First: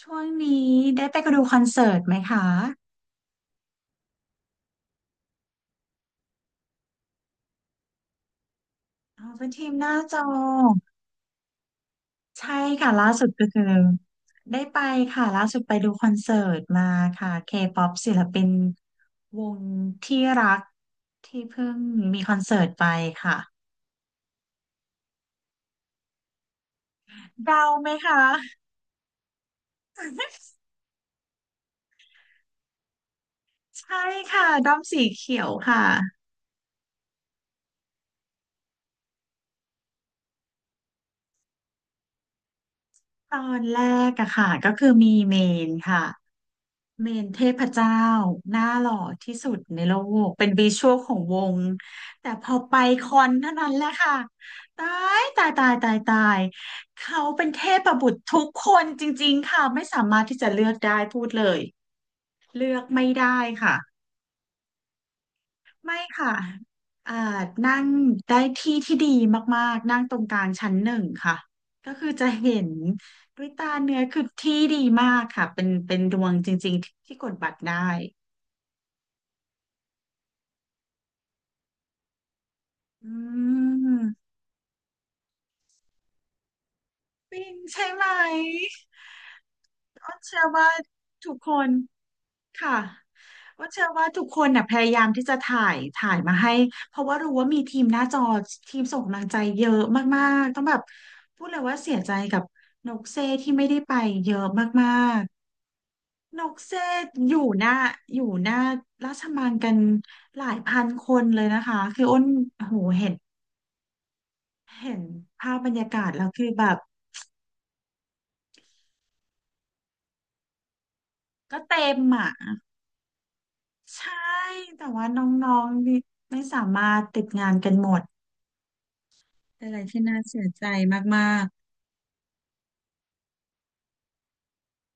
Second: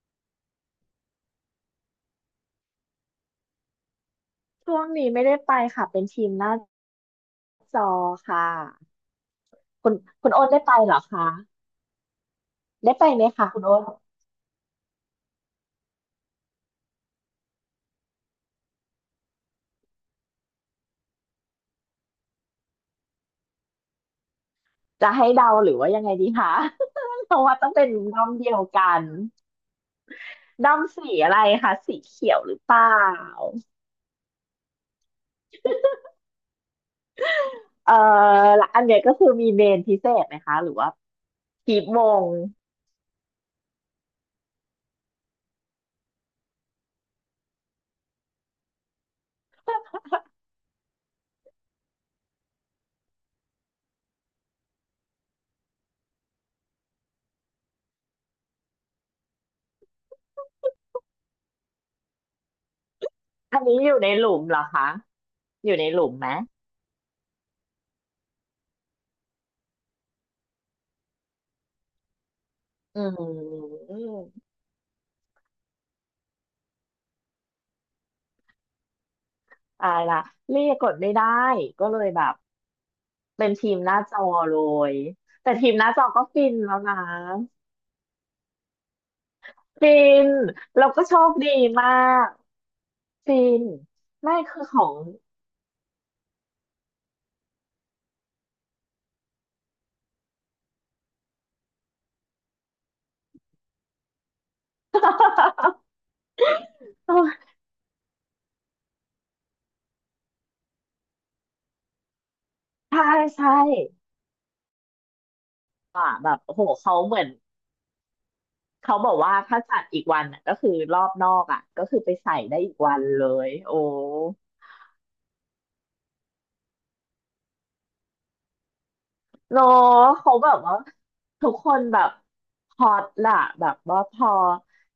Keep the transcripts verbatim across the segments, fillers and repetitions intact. ช่วงนี้ได้ไปดูคอนเสิร์ตไหมคะช่วงนี้ไม่ได้ไปค่ะเป็นทีมหน้าจอค่ะอ๋อเป็นทีมหคุน้าณจอคุณโอนได้ไปเหรอคะใช่ค่ะได้ไปล่าไหมสุดก็คะคุคือณโอนได้ไปค่ะล่าสุดไปดูคอนเสิร์ตมาค่ะ K-pop ศิลปินวงที่รักที่เพิ่งมีคอนเสิร์ตไปค่ะจะให้เดาหรือว่ายังไงดีคะ เพราะว่าเดาต้องเป็ไหมนคะ ด้อมเดียวกัน ด้อมสีอะไรคะสีเขียวหรือเปล่าใช่ค่ะด้อมสีเขียวค่ะเอ่อและอันเนี้ยก็คือมีเมนพิเศษไหมคะหรือว่ากีบมงตอนแรกอะค่ะก็คือมีเมนค่ะ เมนเทพเจ้าหน้าหล่อที่สุดในโลกเป็นวิชวลของวงแต่พอไปคอนเท่านั้นแหละค่ะตายตายตายตายตายเขาเป็นเทพบุตรทุกคนจริงๆค่ะไม่สามารถที่จะเลือกได้พูดเลยเลือกไม่ได้อันค่ะนี้อยู่ในหลุมเหรอคะอยู่ในไม่หลุมไหมค่ะอ่านั่งได้ที่ที่ดีมากๆนั่งตรงกลางชั้นหนึ่งค่ะก็คือจะเห็นอืด้วยตามเนื้อคือที่ดีมากค่ะเป็นเป็นดวงจริงๆที่กดบัตรได้ ตายละเรียกกดไม่ได้ก็เลยแบบ อืเป็นทีมหน้าจอมเลย แต่ทีมหน้าจอก็ฟินแล้วนะ ปิงใช่ไหมฟิอ้นนเชื่อว่าเราก็โชทุคกคดีนมาก ค่ะฟิอ้นนเชื่อว่าทุกไม่คนคืน่ะอพขยาอง ยามที่จะถ่ายถ่ายมาให้เพราะว่ารู้ว่ามีทีมหน้าจอทีมส่งกำลังใจเยอะมากๆต้องแบบพูดเลยว่าเสียใจกับนกเซที่ไม่ได้ไปเยอะมาก ๆนกเซอยู่หน้าอยู่หน้าราชมังกันหลายพันคนเลยนะคะคืออ้นโอ้โหใช่เห็นใช่เห็นภาพบรรยาอ่ะกาศแล้แบวบคือโอ้โหแบบ เขาเหมือนเขาบอกว่าถ้าจัดอีกวันน่ะก็คือรอบนอกก็อ่ะเต็ก็คืมอไปอ่ะใส่ได้อีกวันเลยโอ้ ใช่แต่ว่าน้องๆนี่ไม่สามารถติดงานกันหมดเป็เนาะนอะไรที่น่าเขาเสียแบบใจว่ามากทุกคนแบบฮอตล่ะแบบว่าพอ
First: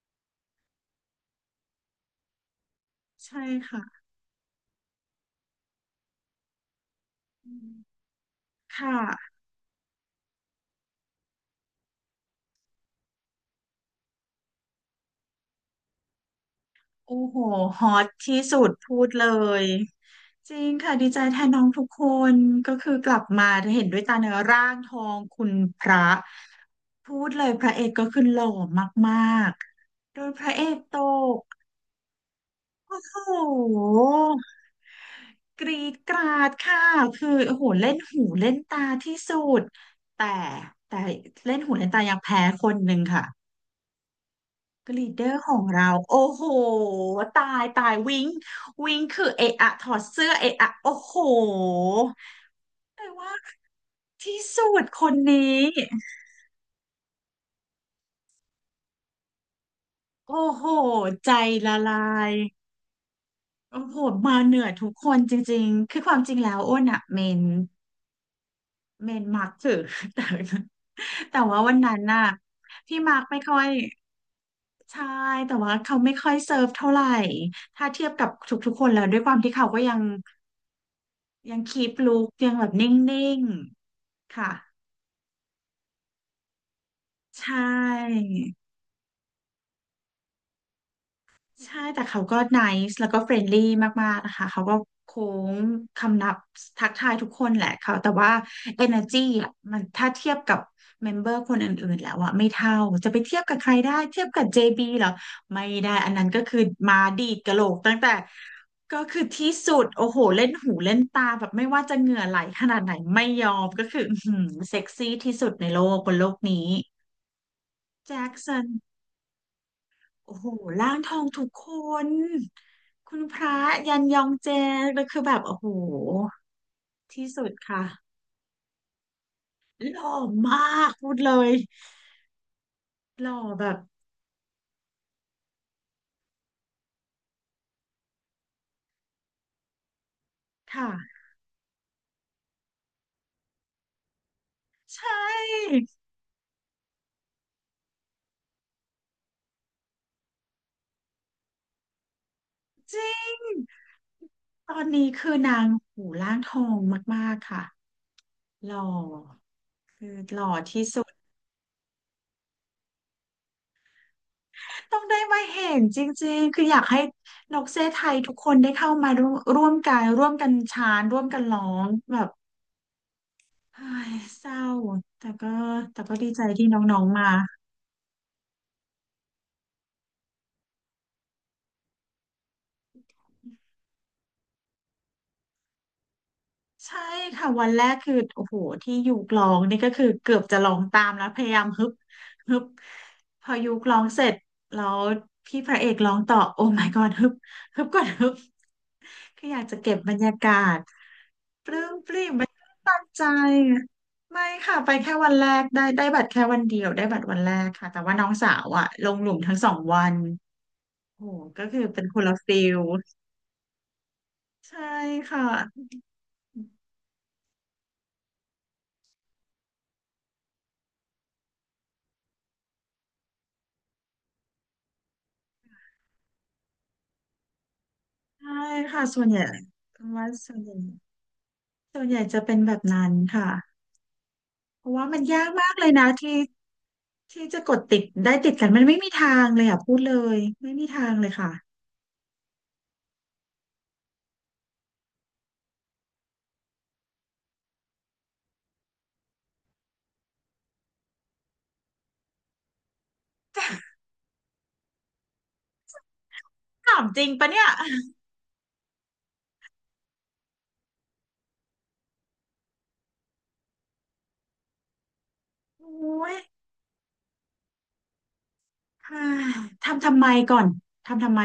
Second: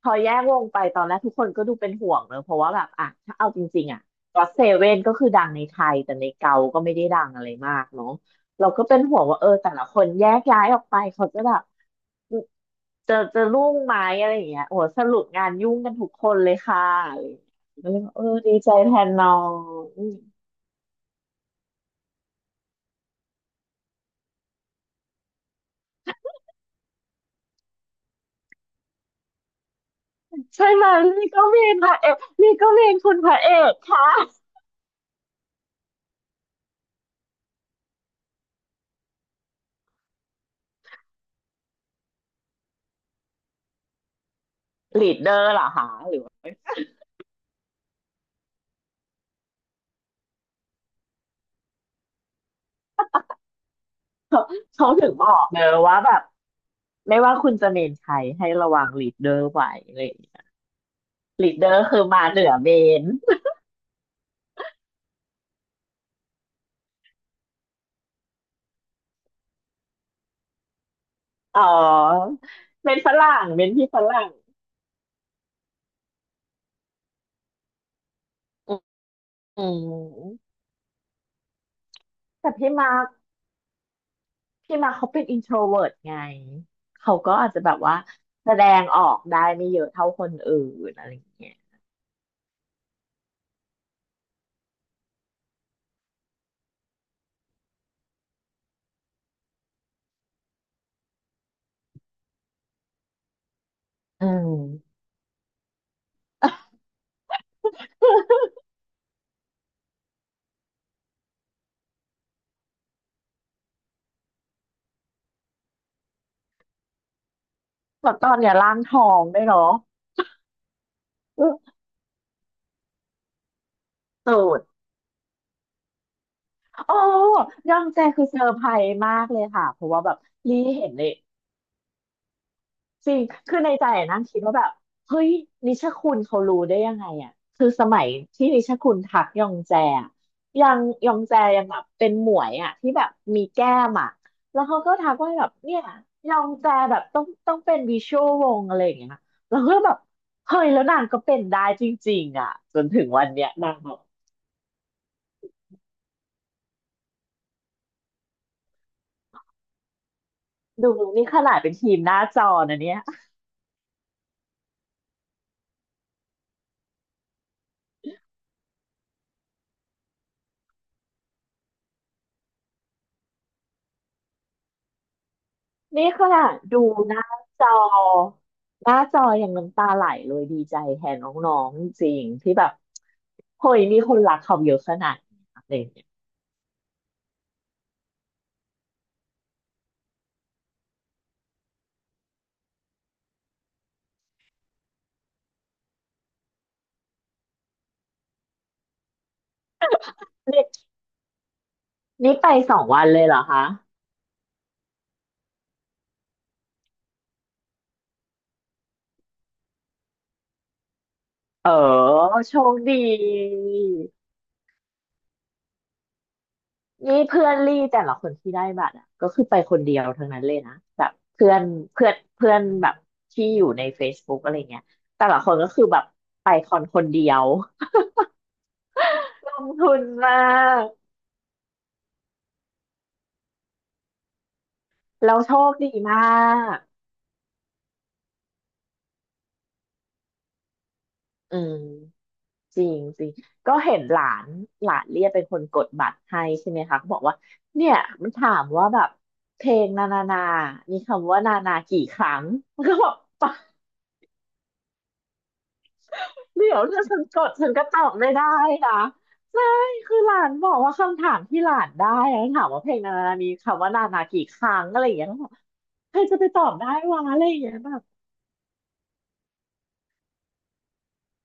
พอแยกวงไปตอนแรกทุกคนก็ดูเป็นห่วงเนอะเพราะว่าแบบอ่ะๆถ้าใช่เอาจค่ะริงๆอ่ะก็เซเว่นก็คือดังในไทยแต่ในเกาก็ไม่ได้ดังอะไรอืมามกเนาะเราคก็เป็นห่วงว่า่ะเออแต่ละคนแยกย้ายออกไปเขาจะแบบจะจะรุ่งไหมอะไรอย่างเงี้ยโอ้โหสรุปงานยุ่งกันทุกคนเลยค่ะโอ้อะไรอยโหฮอ่างเงี้ยตก็เลยบอกเออที่ดีสุใจดแทพูดนเลน้อยงจริงค่ะดีใจแทนน้องทุกคนก็คือกลับมาเห็นด้วยตาเนื้อร่างทองคุณพระพูดเลยพระเอกก็คือหล่อมากๆโดยพระเอใช่กไหมตนี่กก็เมนพระเอกนี่ก็เมนโอ้คุณโพระเอกค่ะ ห กรีดกราดค่ะคือโอ้โหเล่นหูเล่นตาที่สุดแต่แต่เล่นหูเล่นตายังแพ้คนหนึ่งค่ะก็ลีลีดดเดเดออร์ขร์อเหรงอคะเราหรืโอ้อโหตายตายวิงวิงคือเอะอะถอดเสื้อเอะอะโอ้โหแต่ว่าที่สุดเขาคถึงนบอกนี้เนอะว่าแบบไม่ว่าคุณจะเมนใครให้ระวังลีดเดอร์ไว้อะไรอย่างเลโอ้ยโหใจลีดเดอละร์คือลามายเหนือเมนโอ้โหมาเหนือทุกคนจริงๆคือความจริงแล้วอ้นอะเมน เมนมาร์กถือ แต่ แต่ว่าอ๋อวันนั้นน่ะเป็พี่นฝมาร์กไม่รั่งค่อเป็ยนพี่ฝรั่งใช่แต่ว่าเขาไม่ค่อยเซิร์ฟเท่าไหร่ถ้าเทียบกับทุกๆคนแล้วด้วยความที่อืเขาก็ยังมยังคีปลุคแต่ยังแบพี่บนิมาร์ค่งๆค่ะพี่มาร์คเขาเป็นอินโทรเวิร์ตไงเขาก็ใชอาจจะแบบว่า่ แสดงออกได้ไม่เยอะเท่าคนอื่นอะไรอย่างเงี้ยใช่แต่เขาก็ nice แล้วก็เฟรนลี่มากๆนะคะเขาก็โค้งคำนับทักทายทุกคนแหละเขาแต่ว่า energy อ่ะมันถ้าเทียบกับเมมเบอร์คนอื่นๆแล้วอ่ะไม่เท่าจะไปเทียบกับใครได้เทียอืบกับ ม เจ บี เหรอไม่ได้อันนั้นก็คือมาดีดกะโหลกตั้งแต่ก็คือที่สุดโอ้โหเล่นหูเล่นตาแบบไม่ว่าจะเหงื่อไหลขนาดไหนไม่ยอมก็คืออื้อหือเซ็กซี่ที่สุดในโลกบนโลกนี้แบบแจ็ตอคนเนี้ยสัน ร่างทองได้วยเนาะโอ้โหร่างทองทุกอื้อคนคุณพระยันยองสุเจดแล้วคือแบบโอ้โหโอ้ที่สุดยอค่ะงแจคือเซอร์ไพรส์มากเลยค่ะเพราะหว่าล่แบอบรีมาเห็กนเลพูย ดเลยจริงหล่อคือแบในบใจอะนั่งคิดว่าแบบเฮ้ยนิชคุณเขารู้ได้ยังไงอ่ะคือสมัยที่นิชคุณทักยองแจอะยังค่ะยองแจยังแบบเป็นหมวยอ่ะที่แบบมีแก้มอ่ะแล้วเขาก็ใชทักว่าแบบเนี่่ยยองแจแบบต้องต้องเป็นวิชวลวงอะไรอย่างเงี้ยแล้วก็แบบเฮ้ยแล้วนางก็เป็นได้จริงๆอ่ะจนจถึงริวันเนี้ยงนางแบบตอนนี้คือนางหูร่างทองมากๆค่ะหล่อดูนี่ขนาดเป็นทีมหน้าจอนะเนี่ย ต้องได้มาเห็นจริงๆคืออยากให้นกเซไทยทุกคนได้เข้ามาร่วมร่วมกันร่วมกันชานร่วมกันร้องแบบ เฮ้ยเศร้าแต่ก็แต่นี่ก็ขดีนาใจดที่ดูน้องหๆน้ามาจอหน้าจออย่างน้ำตาไหลเลยดีใจแทนน้องๆจริงๆที่แบบเฮ้ยมีคนรักเขาเยอะขนาดนี้อะไรอย่างเงี้ยใช่ค่ะวันแรกคือโอ้โหที่ยุกร้องนี่ก็คือเกือบจะลองตามแล้วพยายามฮึบฮึบพอยุกร้องเสร็จแล้วพี่พระเอกร้องต่อโอ้ my god ฮึบฮึบก่อนฮึบคืออยากจะเก็บบรรยากาศนี่นี่ไปสองตั้วังนเลใจยเหรอคะไม่ค่ะไปแค่วันแรกได้ได้บัตรแค่วันเดียวได้บัตรวันแรกค่ะแต่ว่าน้องสาวอะลงหลุมทั้งสองวันโอ้โหก็เออคือเป็นคนละโชฟิคลดีใช่ค่ะ นี่เพื่อนลี่แต่ละคนที่ได้บัตรอ่ะก็คือไปคนเดียวทั้งนั้นเลยนะแบบเพื่อนเพื่อนเพื่อนแบบที่อยู่ใน Facebook อะไรเงี้ยแต่ละคนก็คือแบบไปคอนคนเดียว ใช่ค่ะส่วนใหญ่ ลงทุนคำว่ามาส่วนใหญ่กส่วนใหญ่จะเป็นแบบนั้นค่ะเพราะว่ามันเรายากโชมาคกเลยดีนะมาที่ก ที่จะกดติดได้ติดกันมันไม่มีทางเลยอ่ะพูดเลยไม่มีทางเลยค่ะอืมจริงจริงก็เห็นหลานหลานเรียกเป็นคนกดบัตรให้ใช่ไหมคะก็บอกว่าเนี่ยมันถามว่าแบบเพลงนานานามีคำว่านานากี่ครั้งมันก็บอกปะเดี๋ยวถาถ้ามฉัจนริงกปะดเนี่ยฉันก็ตอบไม่ได้นะใช่คือหลานบอกว่าคำถามที่หลานได้อะถามว่าเพลงนานานามีคำว่านานากี่ครั้งอะไรอย่างเงี้ยก็บอกโอใคร้ยจะไปตอบได้วะอะไรอย่างเงี้ยแบบค่ะทำทำไมก่อนทำทำไม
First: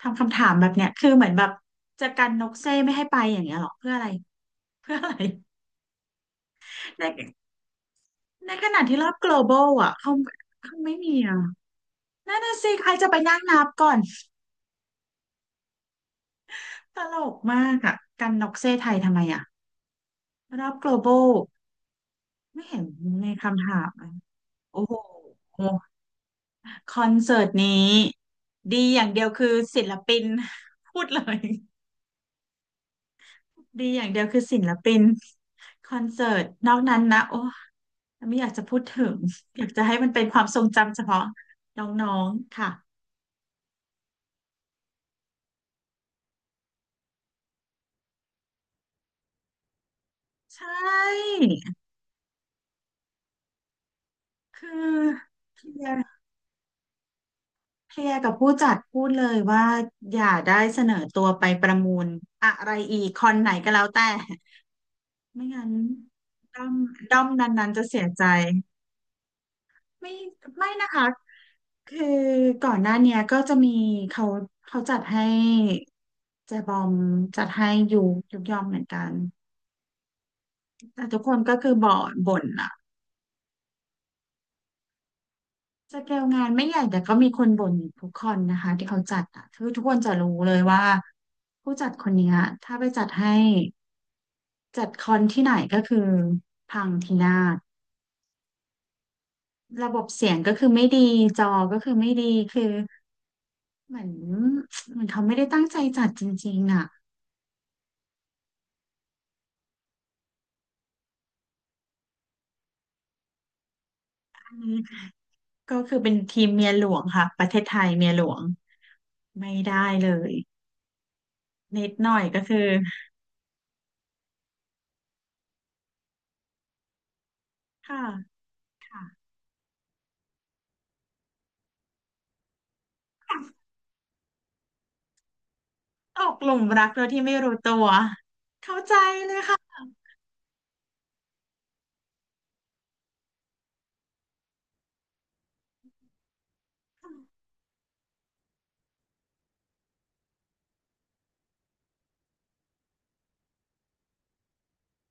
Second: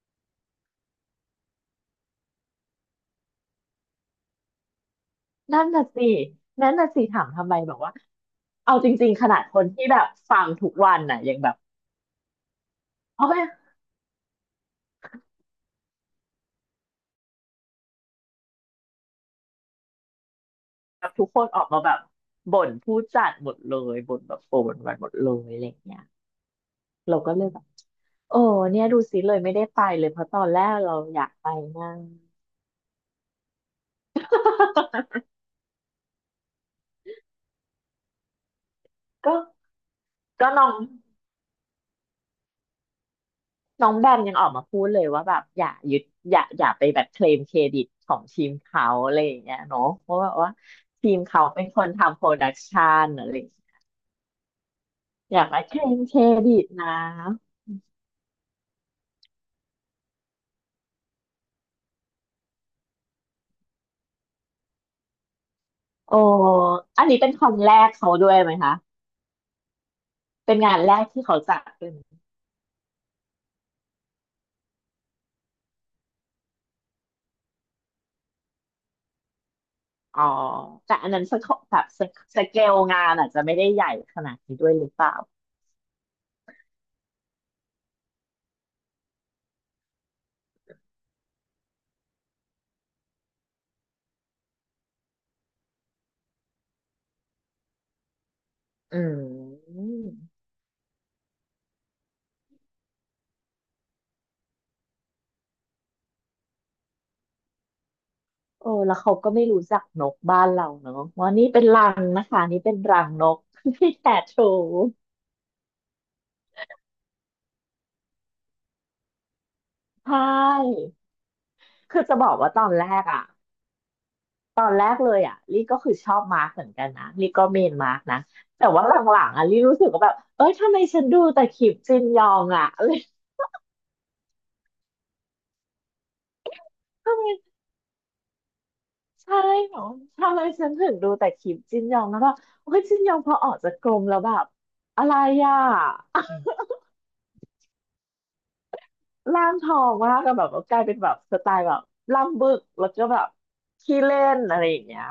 ทำคำถามแบบเนี้ยคือเหมือนแบบจะกันนกเซ่ไม่ให้ไปอย่างเงี้ยหรอเพื่ออะไรเพื่ออะไรนั่นน่ะสินั่นน่ะสิในถามทำไมบอกว่าในขเอาณะจที่รริองบ ๆขนาดคน global ที่อ่ะแบบเขาฟังทุกเขาวัไม่นมีน่ะยังอ่ะแบบ นั่นน่ะสิใครจะไปเพราะนั่แบงบนับก่อน ตลกมากอะกันน็อกเซ่ไทยทำไมอะรอบ global ทุกคนออกมาแบบไม่บ่นเห็นผู้ในจัดหมดคำเลถามยอะบ่นแบบโกรธบ่นโอ้โวันหมดเลยหอะไรอย่างเงี้ยคอนเราก็เสิเลร์ตยแบบนี้โอ้ดีเนี่ยดูอย่างสิเดียวเลยคือไม่ได้ไปศิลเลยปิเพน ราะตอนแรก เราพูดอเลยากยไปมาก ดีอย่างเดียวคือศิลปินคอนเสิร์ตนอกนั้นนะโอ้ไม่อยากจะพูดถึง ก็อยากจะให้มันเป็นความก็ทรน้งองจำเฉพาะน้องๆค่ะน้องแบมยังออกมาพูดเลยว่าแบบอย่ายึดอย่าอย่าไปแบบเคลมเครดิตของทีมเขาอะไรอย่างเงี้ยเนาะเพราะว่าว่าใชทีม่เขาเป็นคนทำโปรดักชันอะไรอย่างเงี้ยคือ อย่าไปเคลมเครดิตนะเคลียร์กับผู้จัดพูดเลยว่าอย่าได้เสนอตัวไปประมูลอะไรอีกคอนไหนก็แล้วแต่ไม่งั้นโอ้ด้อมอันนี้ด้อมเป็นนคนั้นแรๆจะกเสียเขาใจด้วยไหมคะ ไม่เป็นไม่งานนะแรคะกที่เขาจัดเป็นคือก่อนหน้าเนี้ยก็จะมีเขาเขาจัดให้แจบอมจัดให้ยูยุกยอมเหมือนกันอ๋อแต่แต่อันทุนั้กนคสนกก็คือแบบบ่สนเกสบ่นเกอะลงานอาจจะไม่ได้ใหญ่ขนาดนี้ด้วยหรือเปล่าสเกลงานไม่ใหญ่แต่ก็มีคนบ่นอยู่ทุกคนนะคะที่เขาจัดอะคือทุกคนจะรู้เลยว่าผู้จัดคนเนี้ยถ้าไปจัดให้ จัดคอนที่ไหนก็คือพังพินาศอืมระบบเสียงก็คือไม่ดีจอก็คือไม่ดีคือเหมือนเหมือนเขาไม่ได้ตั้งใจจัดจริงๆอ่ะเออแล้วเขาก็ไม่รู้จักนกบ้านเราเนอะว่านี่เป็นรังนะคะนี่เป็นรังนก ที่แตะโชอันนี้ว์ก็คือเป็นทีมเมียหลวงค่ะประเทศไทยเมียหลวงไม่ได้เลใชย่นิดคือหน่อจะยบอกก็ว่าคือตอนแรกอะตอนแรกเลยอะลี่ก็คือชอบมาร์กเหมือนกันนะลี่ก็เมนมาร์กค่ะนะแต่ว่าหลัค่ะงๆอะลี่รู้สึกว่าแบบเอ้ยทำไมฉันดูแต่คลิปจินยองอะ เอ้ยตกหลุมรักโดยที่ทำไม ไม่รู้ตัวเข้าใจเลใช่ยค่ะเหรอทำไมฉันถึงดูแต่คลิปจินยองแล้วก็โอ้ยจินยองพอออกจากกรมแล้วแบบอะไรอ่ะ ร่างทองมากก็แบบว่ากลายเป็นแบบสไตล์แบบล่ำบึกแล้วก็แบบขี้เล่นอะไรอย่างเงี้ย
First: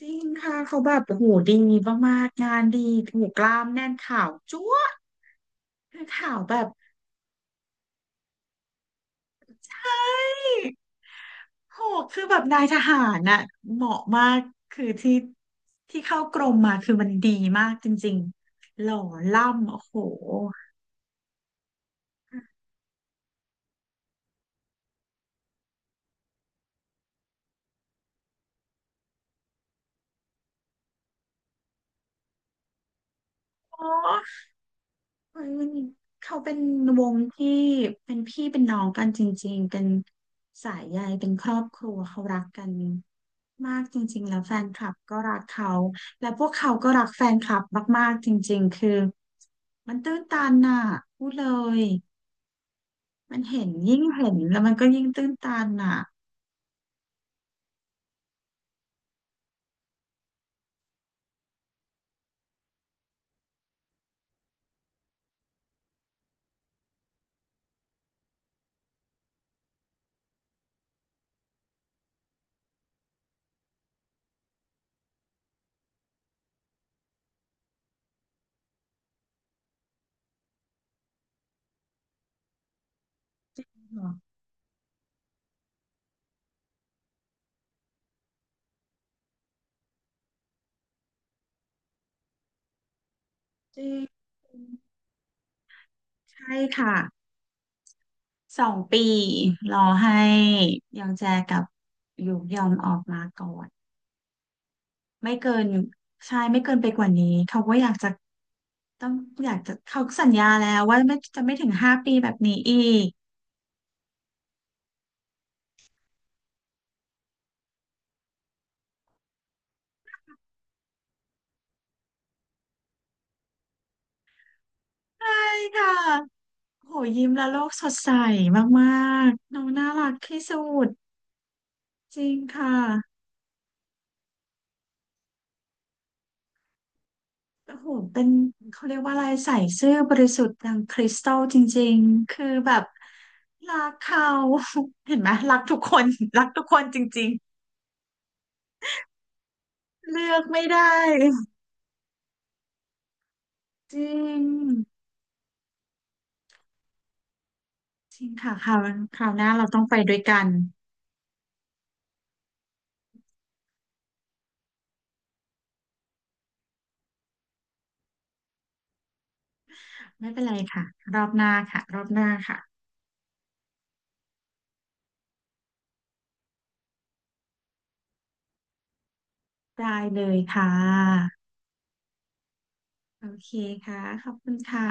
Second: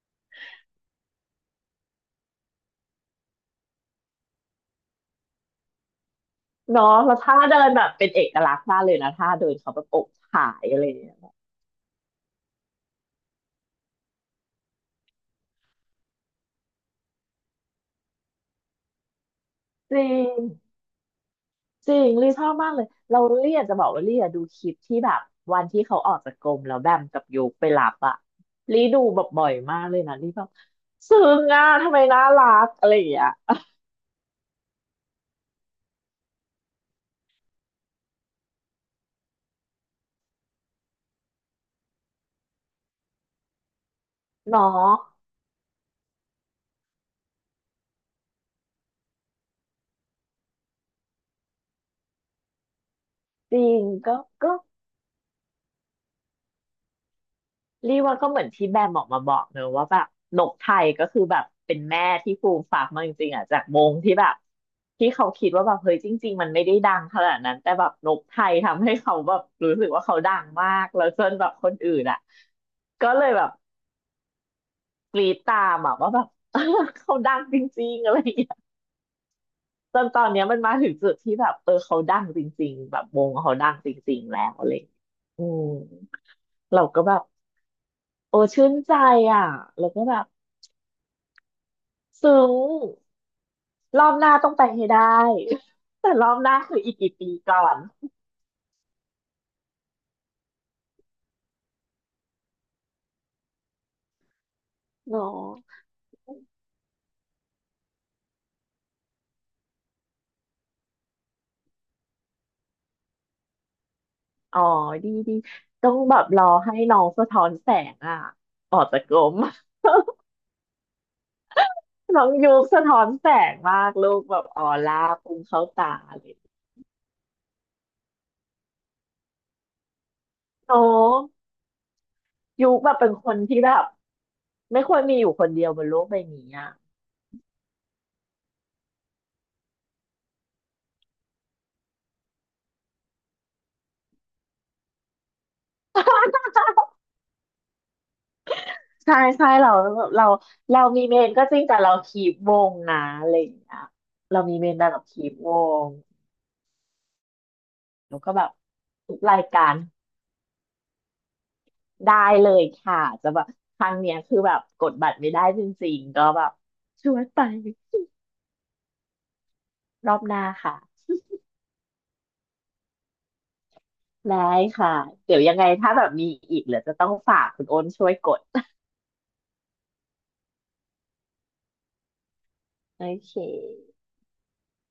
จริงค่ะเขาแบบโอ้โหดีมากๆงานดีโอ้โหูกล้ามแน่นข่าวจั๊วะคือข่าวแบบ เนาะแล้วท่าเดินแบบเป็นเอกลักษณ์มากเลยนะท่าเดินเขาแบบอกถ่ายอะไรอย่างเงี้ยโหคือแบบนายทหารน่ะเหมาะมาก คือที่ที่เข้ากรมมาคือมันดีมากจริงๆหล่อล่ำโอ้จโหริง จริงลี่ชอบมากเลยเราลี่อยากจะบอกว่าลี่อะดูคลิปที่แบบวันที่เขาออกจากกรมแล้วแบมกับโยกไปรับอะลี่ดูแบบบ่อยมากเลยนะลี่แบบซึ้งอะทำไมน่ารักอะไรอย่างเงี้ยโอ้เฮ้ยมันเขาเป็นวงที่เป็นพี่เป็นน้องกันจริงๆเป็นสายใยเป็นครอบครัวเขารักกันมากจริงๆแล้วแฟเนาะนคลับก็รักเขาและพวกเขาก็รักแฟนคลับมากๆจริงๆคือมันตื้นตันน่ะพูดเลย มันจเห็รินงยิ่งก็เห็นก็แล้วมันก็ยิ่งตื้นตันอ่ะลี่ว่าก็เหมือนที่แบมออกมาบอกเนอะว่าแบบนกไทยก็คือแบบเป็นแม่ที่ฟูมฝากมาจริงๆอะจากมงที่แบบที่เขาคิดว่าแบบเฮ้ยจริงๆมันไม่ได้ดังขนาดนั้นแต่แบบนกไทยทำให้เขาแบบรู้สึกว่าเขาดังมากแล้วจนแบบคนอื่นอะก็เลยแบบ กรีดตามอะว่าแบบ เขาดังจริงๆอะไรอย่างเงี้ยจนตอนเนี้ยมันมาถึงจุดที่แบบเออเขาดังจริงๆแบบวงเขาดังจริงๆแล้วอะไรอย่างเงี้ยอืมเราก็แบบโอ้ชื่นใจอ่ะแล้วก็แบบซึ้งจริรงอบหน้าต้องไปให้ได้ แต่รอบหใช่น้าคืออีค่ะกกี่ปีก่อนสองปีรอให้ยองแจกับหยูยอมออกมาก่อนเนาไม่เกินะใช่ไม่เกินไปกว่านี้เขาก็อยากจะต้องอยากจะเขาสัญญาแล้วว่าไม่จะไม่ถึงห้าปีแบบนี้อีกอ๋อดีดีต้องแบบรอให้น้องสะท้อนแสงอ่ะออกจากกลม น้องยุคสะท้อนแสงมากลูกแบบออร่าใช่พุ่งเข้าค่ะ ตาเลยโหยิ้มแล้วโลกสดใสมากๆน้องน่ารักที่สุโอด้ จริงยุค่ะ คแบบเป็นคนที่แบบไม่ควรมีอยู่คนเดียวบนโลกใบนี้อ่ะ โอ้โหเป็นเขาเรียกว่าอะไรใส่ซื่อบริสุทธิ์ดังคริสตัลจริงๆ คือแบบรักเขา เห็นไหมรักทุกคน รักทุกคน จริงใช่ใช่เราๆเราเลือกไม่ได้เรามีเมนก็จริงแต่เราคีปวงนะอะไรอย่างเงี้ยจริเรางมีเมนแต่เราคีปวงจแล้วริงก็แบบค่ะคราวทุคกราวราหยน้ากาเรารต้องไปด้วยกันได้เลยค่ะจะแบบครั้งเนี้ยคือแบบกดบัตรไม่ได้จริงๆก็แบบชวนไปรอบไม่หเป็น้านไรค่ะค่ะรอบหน้าค่ะรอบหน้าค่ะได้ค่ะเดี๋ยวยังไงถ้าแบบมีอีกเหลือจะต้องฝากคุณโอนช่วยกดได้เลยค่ะโอโอเคเคค่ะขอบคุณค่ะ